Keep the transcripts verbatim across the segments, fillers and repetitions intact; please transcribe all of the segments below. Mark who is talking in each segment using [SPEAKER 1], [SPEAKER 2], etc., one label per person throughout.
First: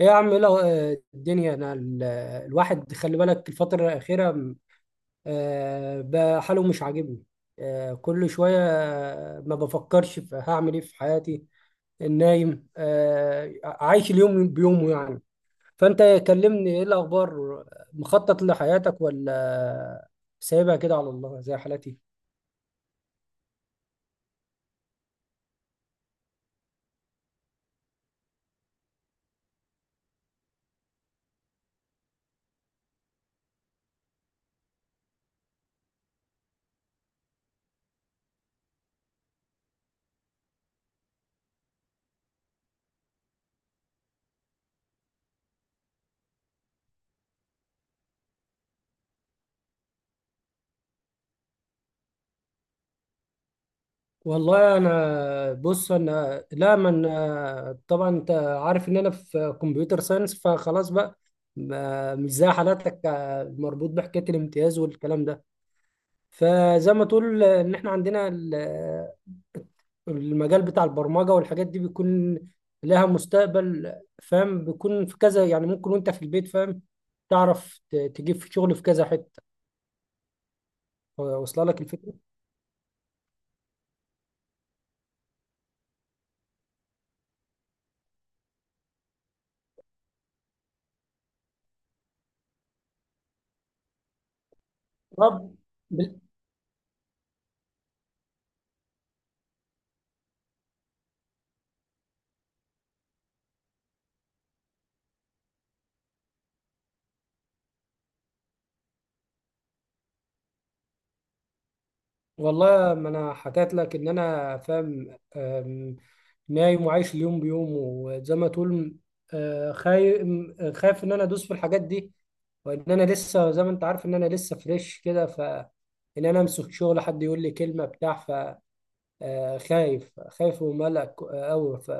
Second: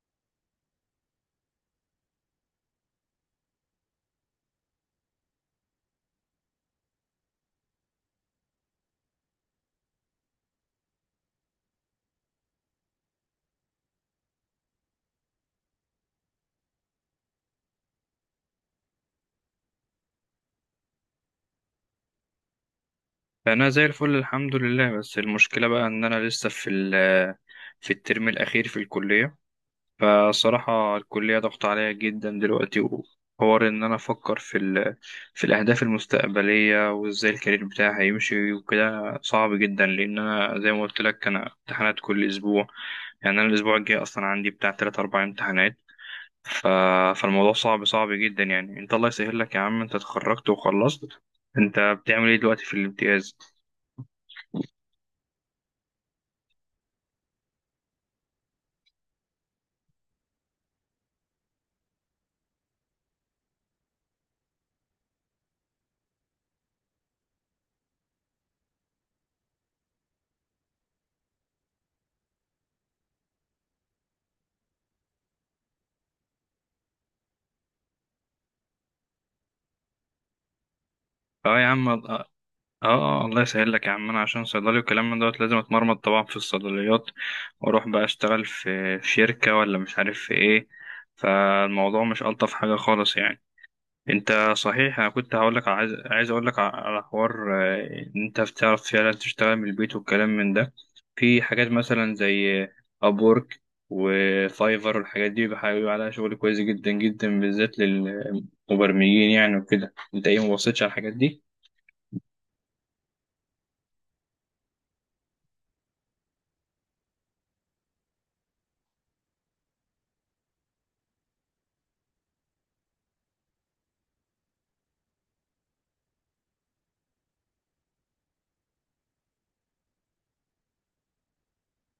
[SPEAKER 1] ايه يا عم، ايه الأخ- آه، الدنيا، انا ال- آه، الواحد خلي بالك الفترة الأخيرة م، آه، بقى حاله مش عاجبني. آه، كل شوية آه، ما بفكرش في هعمل ايه في حياتي. النايم، آه، عايش اليوم بيومه يعني. فأنت كلمني، ايه الأخبار؟ مخطط لحياتك ولا سايبها كده على الله زي حالتي؟
[SPEAKER 2] انا زي الفل الحمد لله. بس المشكله بقى ان انا لسه في ال- في الترم الاخير في الكليه. فصراحه الكليه ضغط عليا جدا دلوقتي، وحوار ان انا افكر في ال... في الاهداف المستقبليه، وازاي الكارير بتاعي هيمشي وكده، صعب جدا، لان انا زي ما قلت لك، انا امتحانات كل اسبوع. يعني انا الاسبوع الجاي اصلا عندي بتاع ثلاثة أربعة امتحانات. ف... فالموضوع صعب صعب جدا يعني. انت الله يسهل لك يا عم، انت اتخرجت وخلصت، انت بتعمل ايه دلوقتي في الامتياز؟
[SPEAKER 1] والله انا بص، انا لا من، طبعا انت عارف ان انا في كمبيوتر ساينس، فخلاص بقى ما- مش زي حالاتك، آه، مربوط بحكايه الامتياز والكلام ده. فزي ما تقول آه، ان احنا عندنا ال- المجال بتاع البرمجه والحاجات دي بيكون لها مستقبل، فاهم؟ بيكون في كذا يعني، ممكن وانت في البيت، فاهم؟ تعرف ت- تجيب في شغل في كذا حته.
[SPEAKER 2] اه
[SPEAKER 1] واصله
[SPEAKER 2] يا
[SPEAKER 1] لك
[SPEAKER 2] عم
[SPEAKER 1] الفكره؟
[SPEAKER 2] اه. اه الله يسهل لك يا عم. انا عشان صيدلي وكلام من دوت لازم اتمرمط طبعا في الصيدليات، واروح بقى اشتغل في في شركة ولا مش عارف في ايه. فالموضوع مش الطف حاجة خالص يعني. انت صحيح انا كنت
[SPEAKER 1] طب
[SPEAKER 2] هقول لك، عايز عايز اقول لك على حوار، آه، ان انت بتعرف فعلا تشتغل من البيت والكلام من ده. في حاجات مثلا زي ابورك وفايفر والحاجات دي، بيبقى بيبقى عليها شغل كويس جدا جدا بالذات للمبرمجين يعني وكده. انت ايه مبصيتش على الحاجات دي؟
[SPEAKER 1] والله ما انا حكيت لك ان انا فاهم. أم، نايم وعايش اليوم بيوم، وزي ما تقول أه، خايف، خايف ان انا ادوس في الحاجات دي. وان انا لسه زي ما انت عارف ان انا لسه فريش كده، ف ان انا امسك شغل حد يقول لي كلمه بتاع، ف آه، خايف خايف وملك قوي، ف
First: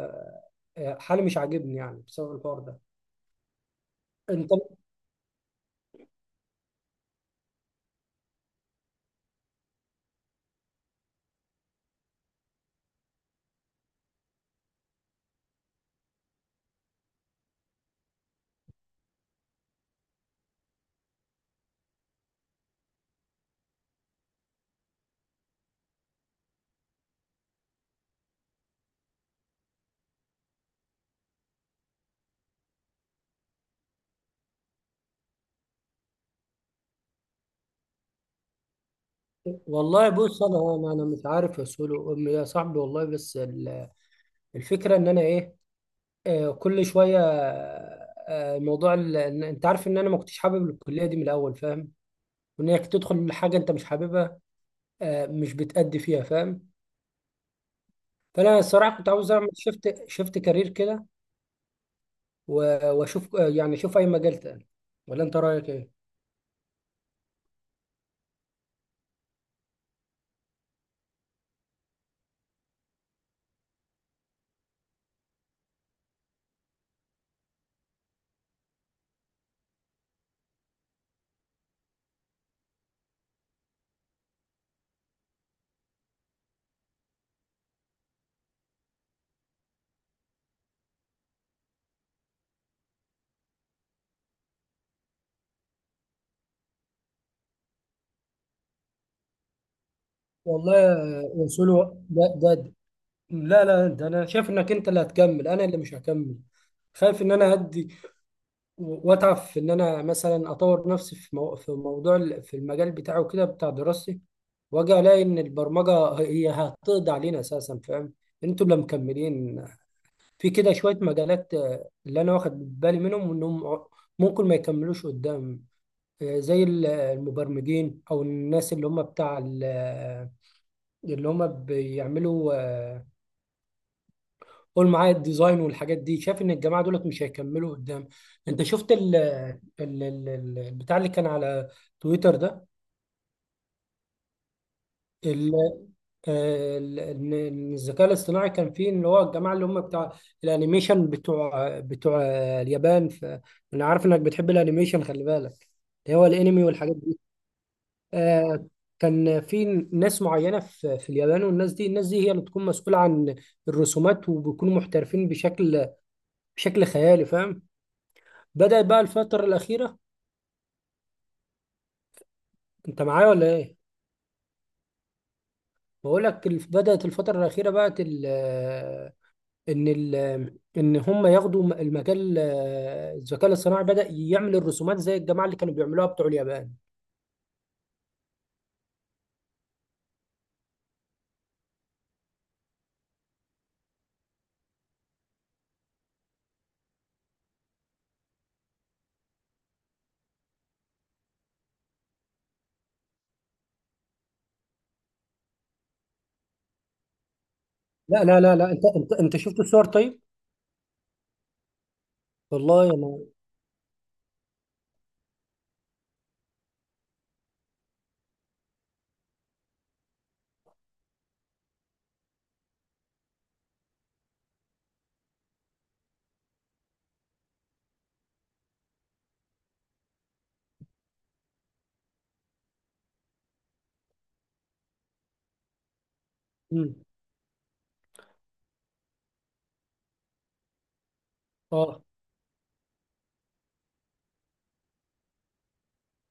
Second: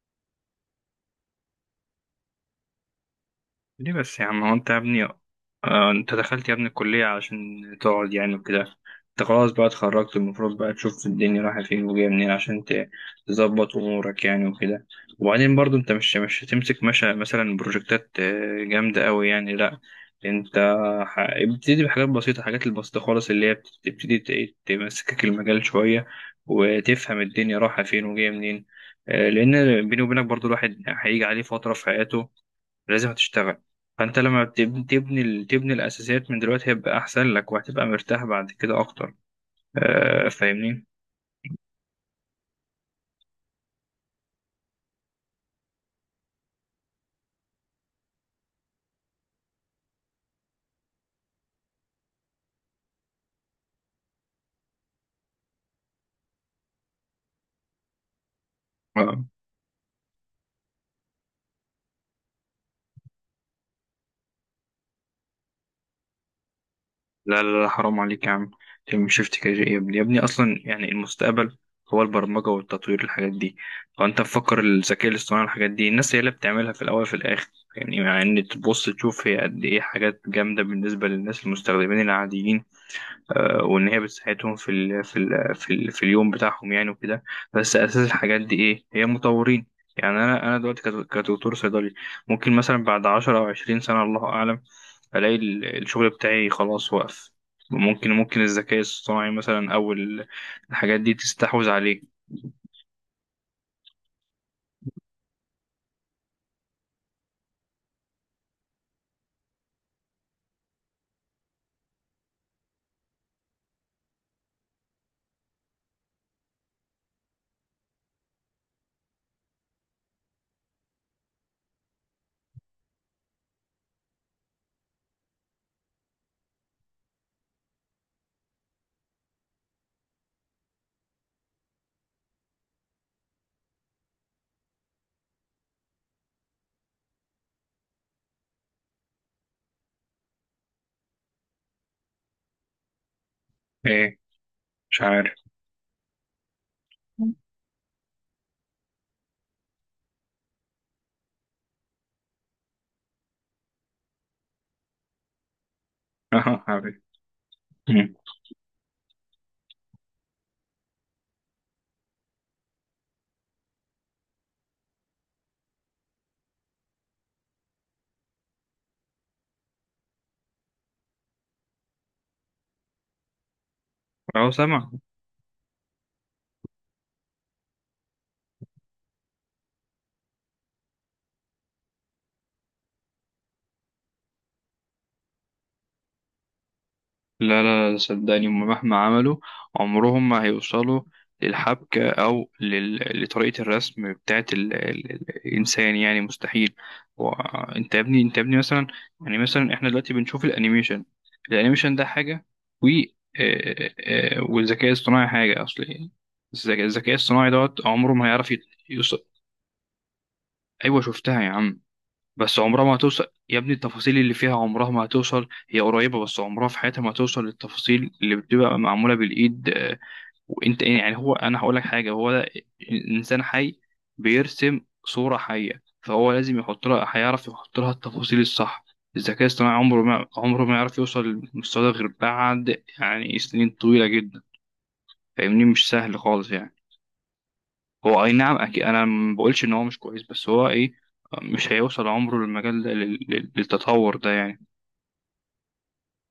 [SPEAKER 1] آه، حالي مش عاجبني يعني بسبب الحوار ده.
[SPEAKER 2] ليه بس يا عم؟
[SPEAKER 1] انت.
[SPEAKER 2] هو انت يا ابني، آه انت دخلت يا ابني الكلية عشان تقعد يعني وكده؟ انت خلاص بقى اتخرجت، المفروض بقى تشوف الدنيا رايحة فين وجاية منين، عشان ت- تظبط امورك يعني وكده. وبعدين برضو انت مش مش هتمسك مشا مثلا بروجكتات آه، جامدة قوي يعني، لا. انت ح- ابتدي بحاجات بسيطة. الحاجات البسيطة خالص اللي هي بتبتدي ت- تمسكك المجال شوية، وتفهم الدنيا رايحة فين وجاية منين. آه، لأن بيني وبينك برضو، الواحد هيجي عليه فترة في حياته لازم تشتغل. فانت لما بتب- تبني ال- تبني الاساسيات من دلوقتي، هيبقى احسن لك، وهتبقى مرتاح بعد كده اكتر.
[SPEAKER 1] والله
[SPEAKER 2] آه
[SPEAKER 1] بص، انا
[SPEAKER 2] فاهمني.
[SPEAKER 1] انا أنا مش عارف يا سولو. أم- يا صاحبي والله، بس ال- الفكره ان انا ايه، آه، كل شويه آه، موضوع ال... إن- انت عارف ان انا ما كنتش حابب الكليه دي من الاول، فاهم؟ وانك تدخل حاجه انت مش حاببها، آه، مش بتأدي فيها، فاهم؟ فانا الصراحه كنت
[SPEAKER 2] آه.
[SPEAKER 1] عاوز اعمل، شفت شفت كارير كده، و- واشوف آه، يعني اشوف اي مجال تاني. ولا انت رايك ايه؟
[SPEAKER 2] لا لا لا حرام عليك يا عم، تعمل شيفت كارير يا ابني؟ يا ابني اصلا يعني المستقبل هو البرمجه والتطوير، الحاجات دي. فانت مفكر الذكاء الاصطناعي الحاجات دي، الناس هي اللي بتعملها في الاول وفي الاخر. يعني مع ان تبص تشوف هي قد ايه حاجات جامده بالنسبه للناس المستخدمين العاديين، آه، وان هي بتساعدهم في ال في ال في, ال في اليوم بتاعهم يعني وكده. بس اساس الحاجات دي ايه؟ هي مطورين. يعني انا انا دلوقتي كد- كدكتور صيدلي، ممكن مثلا بعد عشرة او عشرين سنة الله اعلم، الاقي ال- الشغل بتاعي خلاص وقف. ممكن ممكن الذكاء الصناعي مثلا او ال-
[SPEAKER 1] والله
[SPEAKER 2] الحاجات دي
[SPEAKER 1] يا يا
[SPEAKER 2] تستحوذ
[SPEAKER 1] سولو،
[SPEAKER 2] عليه.
[SPEAKER 1] ده ده ده- لا لا، ده انا شايف انك انت اللي هتكمل، انا اللي مش هكمل. خايف ان انا هدي واتعب في ان انا مثلا اطور نفسي في مو... في موضوع ال- في المجال بتاعه كده بتاع دراستي، واجي الاقي ان البرمجه هي هتقضي علينا اساسا، فاهم؟ انتوا اللي مكملين. في كده شويه مجالات آه، اللي انا واخد بالي منهم انهم ع- ممكن ما يكملوش قدام. آه، زي ال- المبرمجين او الناس اللي هم بتاع ال- اللي هم بيعملوا، قول معايا، الديزاين والحاجات دي، شايف ان الجماعه دولت مش هيكملوا قدام. انت شفت ال ال- ال- ال- البتاع اللي كان على تويتر ده؟
[SPEAKER 2] ايه؟ مش عارف.
[SPEAKER 1] ال- آه، ال- ان إن الذكاء الاصطناعي كان فيه اللي هو الجماعه اللي هم بتاع الانيميشن بتوع بتوع اليابان. ف انا عارف انك بتحب الانيميشن، خلي بالك، اللي هو الانمي
[SPEAKER 2] اه عارف.
[SPEAKER 1] والحاجات دي.
[SPEAKER 2] أمم.
[SPEAKER 1] آه، كان في ناس معينه في في اليابان، والناس دي، الناس دي هي اللي بتكون مسؤوله عن الرسومات، وبيكونوا محترفين بشكل بشكل خيالي، فاهم؟ بدأت بقى الفترة الأخيرة. أنت معايا ولا إيه؟
[SPEAKER 2] اهو سامع.
[SPEAKER 1] بقول لك الف- بدأت الفترة الأخيرة بقى ال- إن ال- إن هم ياخدوا م- المجال، آه، الذكاء الاصطناعي بدأ يعمل الرسومات زي الجماعة اللي كانوا بيعملوها بتوع اليابان.
[SPEAKER 2] لا لا لا صدقني، هما مهما عملوا عمرهم ما هيوصلوا للحبكة أو لل... لطريقة الرسم بتاعت ال... ال... الإنسان، يعني مستحيل. وأنت يا ابني، أنت يا ابني مثلا، يعني مثلا إحنا دلوقتي بنشوف الأنيميشن الأنيميشن ده حاجة، و آه، آه، والذكاء الصناعي حاجة، أصل إيه؟ الذكاء الذكاء الصناعي دوت عمره
[SPEAKER 1] لا
[SPEAKER 2] ما
[SPEAKER 1] لا
[SPEAKER 2] هيعرف
[SPEAKER 1] لا
[SPEAKER 2] يت-
[SPEAKER 1] لا، أنت أنت
[SPEAKER 2] يوصل.
[SPEAKER 1] أنت شفت الصور طيب؟
[SPEAKER 2] أيوة شفتها يا عم، بس عمرها
[SPEAKER 1] والله
[SPEAKER 2] ما
[SPEAKER 1] أنا.
[SPEAKER 2] هتوصل يا ابني. التفاصيل اللي فيها عمرها ما هتوصل. هي قريبة، بس عمرها في حياتها ما هتوصل للتفاصيل اللي بتبقى معمولة بالإيد. آه، وانت إيه، يعني هو أنا هقول لك حاجة. هو ده إنسان حي بيرسم صورة حية، فهو لازم يحط لها، هيعرف يحط لها التفاصيل الصح. الذكاء الاصطناعي عمره ما عمره ما يعرف يوصل للمستوى ده غير بعد يعني سنين طويلة جدا. فاهمني؟ مش سهل خالص يعني.
[SPEAKER 1] مم.
[SPEAKER 2] هو اي نعم اكيد، انا ما بقولش ان هو مش كويس، بس هو ايه؟ مش
[SPEAKER 1] آه.
[SPEAKER 2] هيوصل عمره للمجال ده- لل- لل- للتطور ده يعني.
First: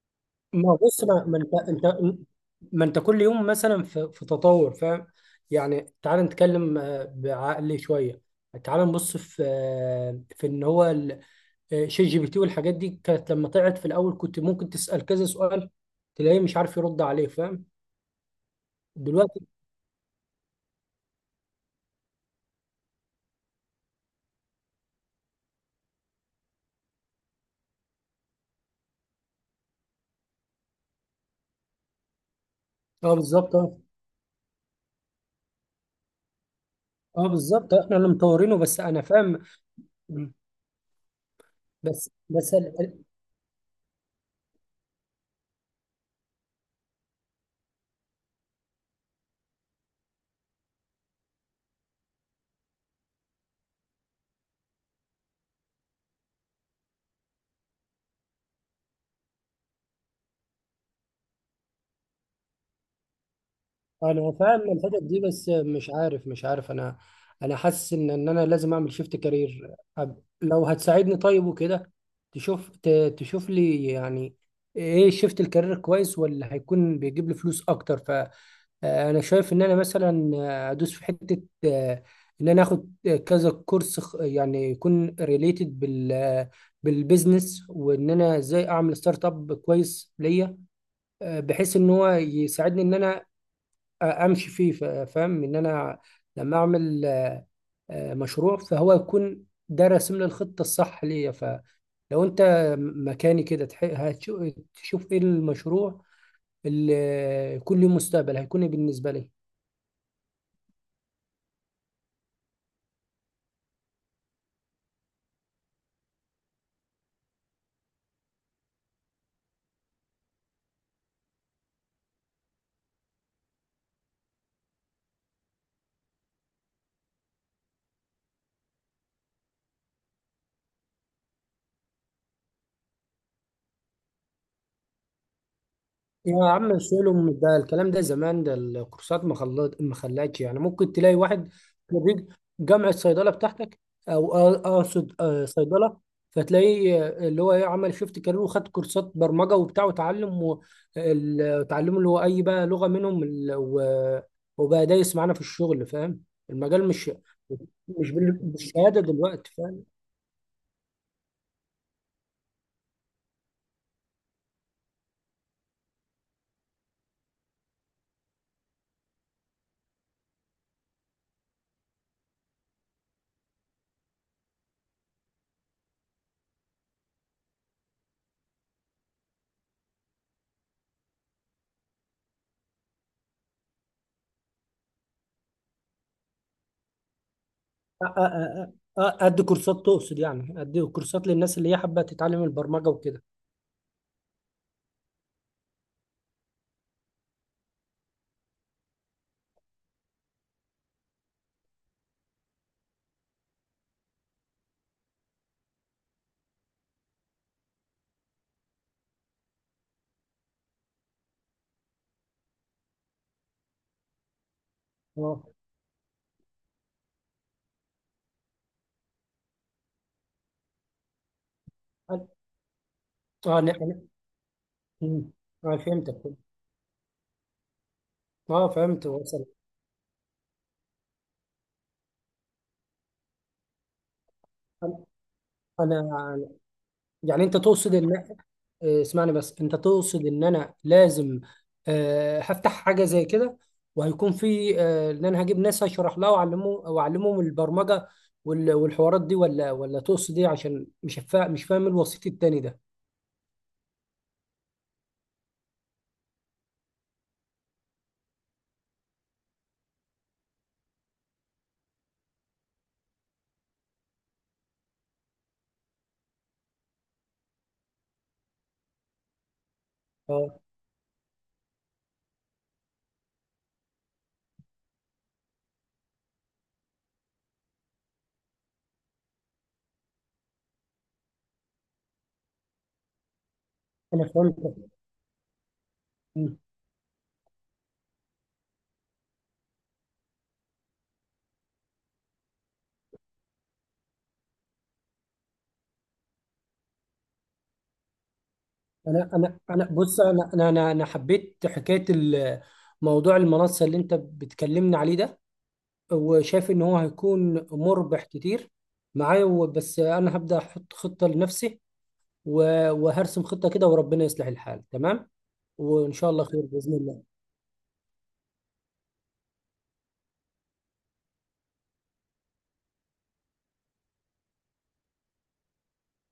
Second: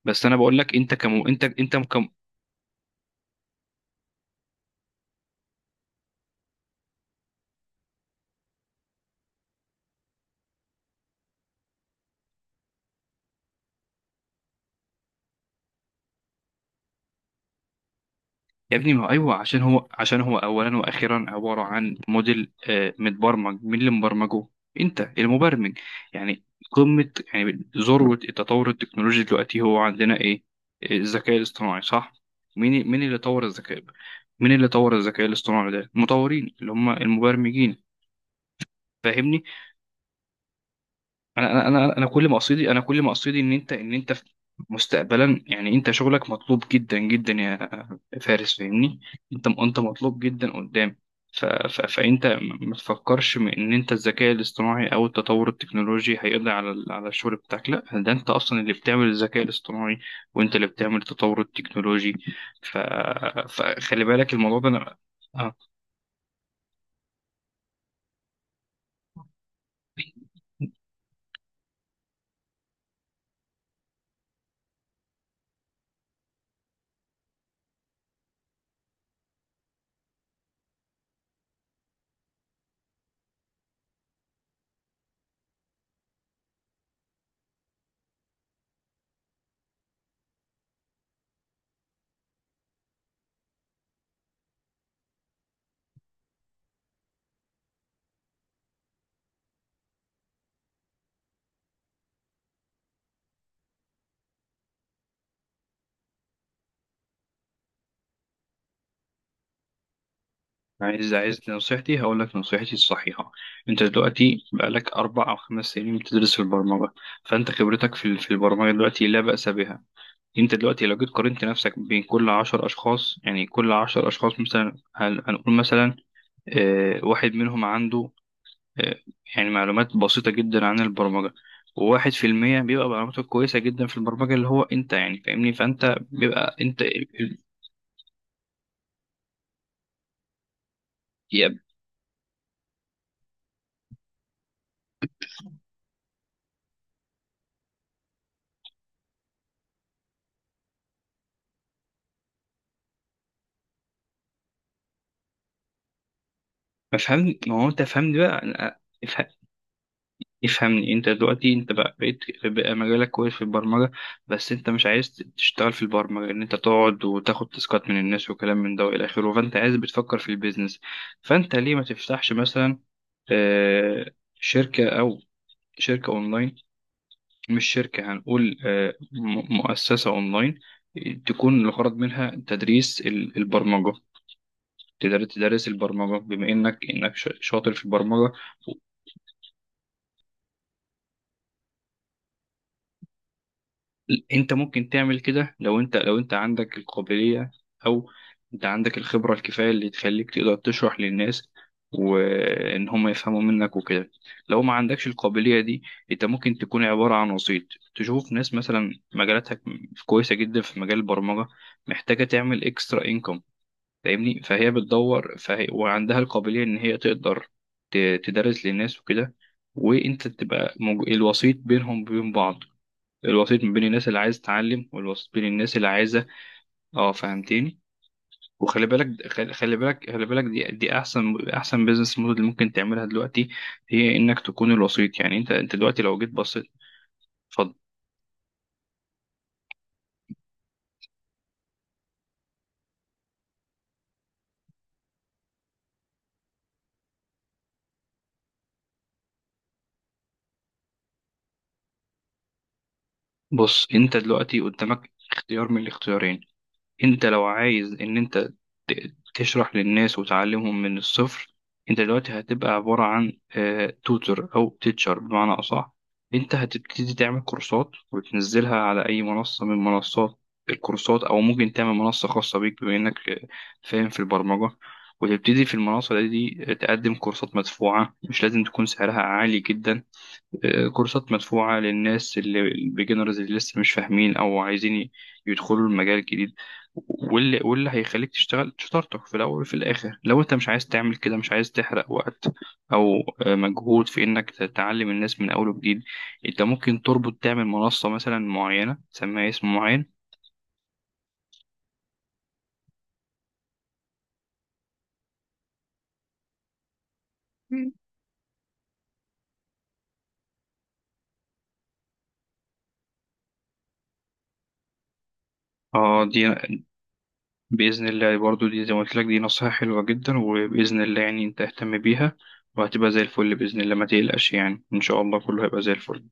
[SPEAKER 2] بس انا بقول لك
[SPEAKER 1] ما
[SPEAKER 2] انت
[SPEAKER 1] بص، ما,
[SPEAKER 2] كم،
[SPEAKER 1] ما
[SPEAKER 2] انت انت
[SPEAKER 1] أنت
[SPEAKER 2] كم
[SPEAKER 1] أنت، ما أنت كل يوم مثلا في، في تطور، فاهم؟ يعني تعال نتكلم آه، بعقل شوية. تعال نبص في آه، في إن هو آه، شات جي بي تي والحاجات دي، كانت لما طلعت في الاول كنت ممكن تسال كذا سؤال تلاقيه مش عارف يرد عليه، فاهم؟
[SPEAKER 2] يا ابني. ما هو ايوه،
[SPEAKER 1] دلوقتي.
[SPEAKER 2] عشان هو عشان هو اولا واخيرا عباره عن موديل آه، متبرمج. مين اللي مبرمجه؟ انت المبرمج. يعني قمه، يعني ذروه التطور التكنولوجي دلوقتي هو عندنا ايه؟ الذكاء الاصطناعي، صح؟ مين مين
[SPEAKER 1] اه
[SPEAKER 2] اللي طور
[SPEAKER 1] بالظبط، اه.
[SPEAKER 2] الذكاء؟ مين اللي طور الذكاء الاصطناعي ده؟ المطورين، اللي هم
[SPEAKER 1] اه بالظبط،
[SPEAKER 2] المبرمجين.
[SPEAKER 1] احنا اللي مطورينه، بس انا
[SPEAKER 2] فاهمني؟
[SPEAKER 1] فاهم.
[SPEAKER 2] انا انا انا أنا
[SPEAKER 1] بس
[SPEAKER 2] كل
[SPEAKER 1] بس
[SPEAKER 2] مقصدي، انا كل مقصدي ان انت، ان انت في- مستقبلا، يعني انت شغلك مطلوب جدا جدا يا فارس، فاهمني؟ انت انت مطلوب جدا قدام. ف... ف... فانت م- ما تفكرش م- ان انت الذكاء الاصطناعي او التطور التكنولوجي هيقضي على ال- على الشغل بتاعك، لا. ده انت اصلا اللي بتعمل الذكاء الاصطناعي، وانت اللي بتعمل التطور التكنولوجي. ف... فخلي
[SPEAKER 1] انا
[SPEAKER 2] بالك الموضوع
[SPEAKER 1] فاهم
[SPEAKER 2] ده. أنا...
[SPEAKER 1] الحتت دي، بس
[SPEAKER 2] آه.
[SPEAKER 1] مش عارف، مش عارف انا، انا حاسس ان ان انا لازم اعمل شيفت كارير. لو هتساعدني، طيب وكده، تشوف ت- تشوف لي يعني ايه شيفت الكارير كويس، ولا هيكون بيجيب لي فلوس اكتر. فانا شايف ان انا مثلا ادوس في حتة، آه، ان انا اخد كذا كورس خ- يعني يكون ريليتد بال بالبيزنس، وان انا ازاي اعمل ستارت اب كويس ليا، آه، بحيث ان هو يساعدني ان انا امشي فيه، ف- فاهم؟ ان انا لما اعمل آه، آه، مشروع، فهو يكون ده راسم لي الخطه الصح ليا. فلو انت مكاني كده، تح- هتشو- تشوف ايه المشروع اللي يكون له مستقبل، هيكون إيه بالنسبه لي.
[SPEAKER 2] عايز عايز نصيحتي؟ هقول لك نصيحتي الصحيحة. انت دلوقتي بقالك اربع او خمس سنين بتدرس البرمجة، فانت خبرتك في ال- في البرمجة دلوقتي لا بأس بها. انت دلوقتي لو جيت قارنت نفسك بين كل عشر اشخاص، يعني كل عشر اشخاص مثلا، هن- هنقول مثلا آه، واحد منهم عنده آه، يعني معلومات بسيطة جدا عن البرمجة، وواحد في المية بيبقى معلوماته كويسة جدا في البرمجة، اللي هو انت يعني، فاهمني؟ فانت
[SPEAKER 1] يا
[SPEAKER 2] بيبقى
[SPEAKER 1] عم
[SPEAKER 2] انت
[SPEAKER 1] شيلهم ده الكلام ده، زمان ده الكورسات ما خلت، ما خلتش يعني ممكن تلاقي واحد
[SPEAKER 2] يا
[SPEAKER 1] خريج جامعة صيدلة بتاعتك، او أ- اقصد آه، صيدلة، فتلاقيه آه، اللي هو ايه، عمل شيفت كارير وخد كورسات برمجة وبتاع وتعلم، و- ال- وتعلمه اللي هو اي بقى لغة منهم ال- و- وبقى دايس معانا في الشغل، فاهم؟ المجال
[SPEAKER 2] ما
[SPEAKER 1] مش،
[SPEAKER 2] فهمني. ما هو انت
[SPEAKER 1] مش
[SPEAKER 2] فهمني
[SPEAKER 1] بال-
[SPEAKER 2] بقى.
[SPEAKER 1] بالشهادة دلوقتي، فاهم؟
[SPEAKER 2] افهمني. انت دلوقتي انت بقى بقيت، بقى مجالك كويس في البرمجة، بس انت مش عايز تشتغل في البرمجة ان انت تقعد وتاخد تاسكات من الناس وكلام من ده والى اخره. فانت عايز، بتفكر في البيزنس. فانت ليه ما تفتحش مثلا آه، شركة، او شركة اونلاين؟ مش شركة، هنقول آه، م- مؤسسة اونلاين، تكون الغرض منها تدريس ال- البرمجة. تقدر تدرس البرمجة بما انك انك ش- شاطر في
[SPEAKER 1] أ- أ-
[SPEAKER 2] البرمجة.
[SPEAKER 1] أ- أ- ادي كورسات تقصد يعني؟ ادي كورسات للناس اللي هي حابة تتعلم البرمجة وكده؟
[SPEAKER 2] انت ممكن تعمل كده لو انت، لو انت عندك القابلية، او انت عندك الخبرة الكفاية اللي تخليك تقدر تشرح للناس وان هم يفهموا منك وكده. لو ما عندكش القابلية دي، انت ممكن تكون عبارة عن وسيط. تشوف ناس مثلا مجالاتها كويسة جدا في مجال البرمجة، محتاجة تعمل اكسترا انكم، فاهمني؟ فهي بتدور،
[SPEAKER 1] اه،
[SPEAKER 2] فهي وعندها القابلية ان هي تقدر ت- تدرس للناس وكده، وانت تبقى موج- الوسيط بينهم وبين بعض.
[SPEAKER 1] اه،
[SPEAKER 2] الوسيط
[SPEAKER 1] إن
[SPEAKER 2] ما بين
[SPEAKER 1] إحنا-
[SPEAKER 2] الناس اللي عايز تتعلم،
[SPEAKER 1] مم.
[SPEAKER 2] والوسيط بين الناس
[SPEAKER 1] اه
[SPEAKER 2] اللي
[SPEAKER 1] فهمتك.
[SPEAKER 2] عايزه. اه فهمتني.
[SPEAKER 1] اه
[SPEAKER 2] وخلي
[SPEAKER 1] فهمت،
[SPEAKER 2] بالك،
[SPEAKER 1] وصل.
[SPEAKER 2] خلي خلي بالك خلي بالك دي دي احسن احسن بيزنس موديل اللي ممكن تعملها دلوقتي، هي انك تكون الوسيط. يعني انت، انت
[SPEAKER 1] انا
[SPEAKER 2] دلوقتي لو جيت
[SPEAKER 1] أنا-
[SPEAKER 2] بصيت.
[SPEAKER 1] يعني انت
[SPEAKER 2] اتفضل.
[SPEAKER 1] تقصد ان آه، اسمعني بس، انت تقصد ان انا لازم آه، هفتح حاجه زي كده، وهيكون في آه، ان انا هجيب ناس هشرح لها واعلمهم واعلمهم البرمجه وال- والحوارات دي، ولا ولا تقصد ايه؟ عشان مش فا... مش فاهم الوسيط التاني ده.
[SPEAKER 2] بص، انت دلوقتي قدامك اختيار من الاختيارين. انت لو عايز ان انت ت- تشرح للناس وتعلمهم من الصفر، انت دلوقتي هتبقى عبارة عن توتر، او تيتشر بمعنى اصح. انت هتبتدي تعمل كورسات وتنزلها على اي منصة من منصات
[SPEAKER 1] اه
[SPEAKER 2] الكورسات، او ممكن تعمل منصة خاصة بيك بما انك آه، فاهم في البرمجة، وتبتدي في المنصة دي آه، تقدم كورسات مدفوعة، مش لازم تكون سعرها عالي جدا. كورسات مدفوعة للناس اللي البيجنرز، اللي لسه مش
[SPEAKER 1] انا
[SPEAKER 2] فاهمين أو
[SPEAKER 1] فهمت.
[SPEAKER 2] عايزين ي- يدخلوا المجال الجديد.
[SPEAKER 1] مم.
[SPEAKER 2] واللي واللي هيخليك تشتغل شطارتك في الأول وفي الآخر، لو أنت مش عايز تعمل كده، مش عايز تحرق وقت أو آه، مجهود في إنك تتعلم الناس من أول وجديد، أنت ممكن تربط، تعمل منصة مثلا معينة
[SPEAKER 1] انا
[SPEAKER 2] تسميها
[SPEAKER 1] انا
[SPEAKER 2] اسم
[SPEAKER 1] انا
[SPEAKER 2] معين.
[SPEAKER 1] بص، انا انا انا أنا حبيت حكايه ال- موضوع المنصه اللي انت بتكلمني عليه ده، وشايف ان هو هيكون
[SPEAKER 2] مم.
[SPEAKER 1] مربح كتير معايا. و- بس انا هبدأ احط خطة لنفسي، و- وهرسم خطة كده، وربنا يصلح الحال، تمام، وان
[SPEAKER 2] اه
[SPEAKER 1] شاء
[SPEAKER 2] دي
[SPEAKER 1] الله خير بإذن الله.
[SPEAKER 2] بإذن الله، برضو دي زي ما قلت لك، دي نصيحة حلوة جدا، وبإذن الله يعني أنت اهتم بيها وهتبقى زي الفل بإذن الله. ما تقلقش يعني، إن شاء الله كله هيبقى زي الفل.